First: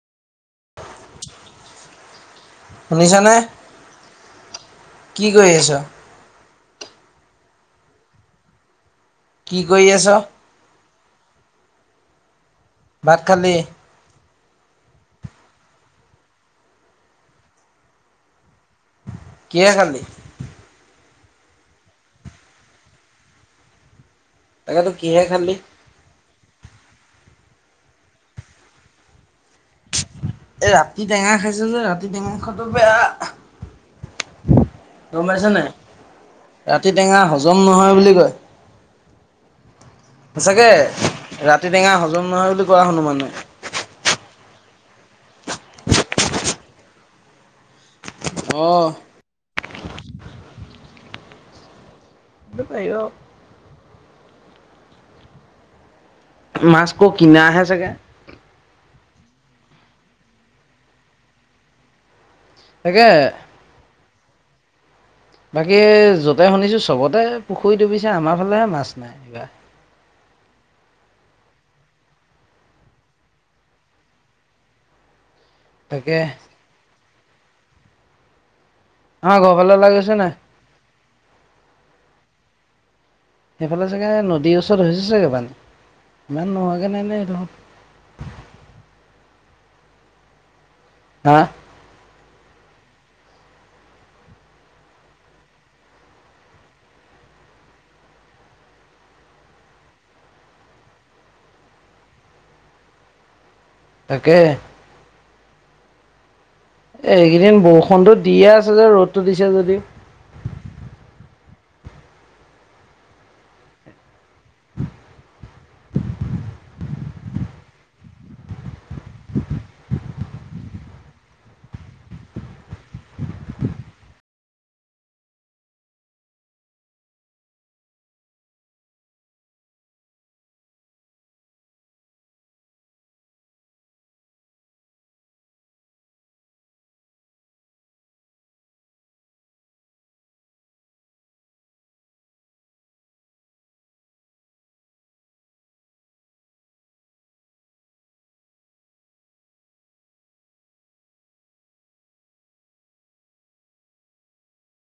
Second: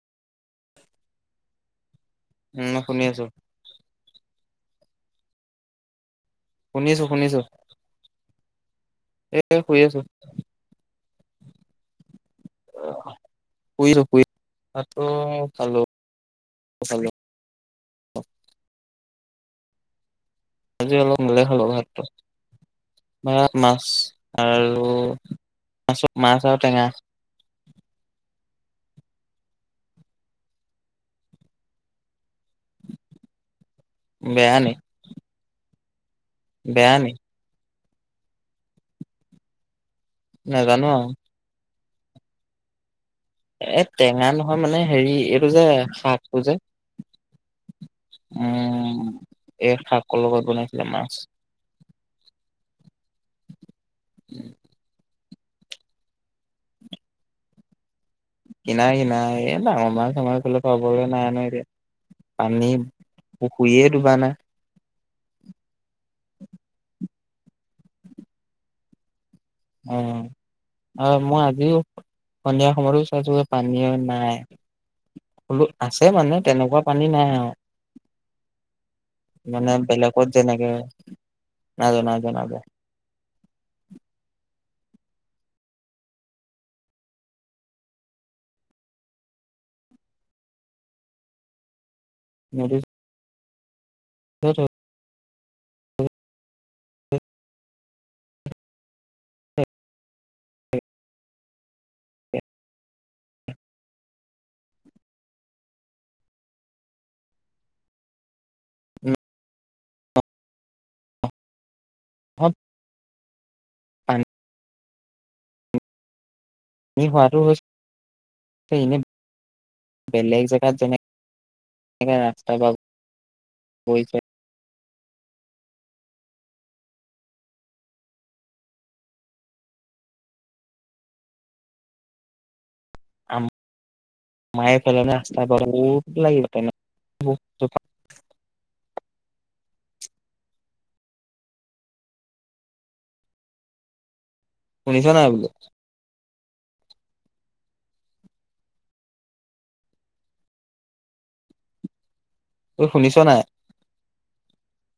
উম শুনি আছো শুনিছানে? কি কৰি আছ? শুনিছোঁ, শুনিছোঁ। কি কৰি আছ? ভাত খালি? শুইছো, শুই ভাতটো খালো। খালো। কিহে খালী? আজি অলপ মোলে হল ভাতটো। ভাত মাছ। আৰু তাকেতো কিহে খালি? মাছ মাছ আৰু টেঙা। এ, ৰাতি টেঙা খাইছে যে, ৰাতি টেঙা খোৱাটো বেয়া বেয়া। নি, দৌৰ মাৰিছ নাই? ৰাতি বেয়া নি, টেঙা হজম নহয় বুলি কয়। সচাঁকে, নাজানো আৰু, ৰাতি টেঙা হজম নহয় বুলি কোৱা শুনো মানে। এ, টেঙা নহয় মানে হেৰি, এইটো যে শাকটো যে। উম, অ এই শাকৰ লগত বনাইছিলে মাছ। এটো পায়ীঅ উম [unintelligible] মাছ ক কিনা হে চাগে কিনা, কিনা। এই ডাঙৰ মাছ আমাৰ সেফালে পাবৈ নাই নহয় এতিয়া। পানী তাকে পুখুয়ীয়ে দুবা নাই। বাকী, য'তে শুনিছোঁ চবতে পুখুৰী ডুবিছে, আমাৰ ফালেহে মাছ নাই এইবাৰ। উ। অ', মই আজিও সন্ধিয়া সময়তো চাইছোগে পানীয়ে নাই বোলো, আছে তাকে মানে তেনেকুৱা পানী নাই আৰু। আমাৰ ঘৰৰ মানে ফালে ওলাই গৈছে বেলেগত নাই? যেনেকে, নাইযোৱা, নাইযোৱা, নাইযোৱা। সেইফালে চাগে নদীৰ ওচৰত হৈছে চাগে পানী। ইমান নোহোৱাকে নাইনে সেইটো? হা আৰু? [unintelligible] তাকে। এ, এইকেইদিন বৰষুণতটো দিয়ে আছে যে ৰ'দটো দিছে যদিও। বত [unintelligible] পান [inaudible] এনে হোৱাটো হৈছে। ইনে বেলেগ জেগাত যেনে সেকাৰনে ৰাস্তা বা বৈছে। আম। মায়ে [unintelligible] শুনিছ নাই বোলো তুই শুনিছ নাই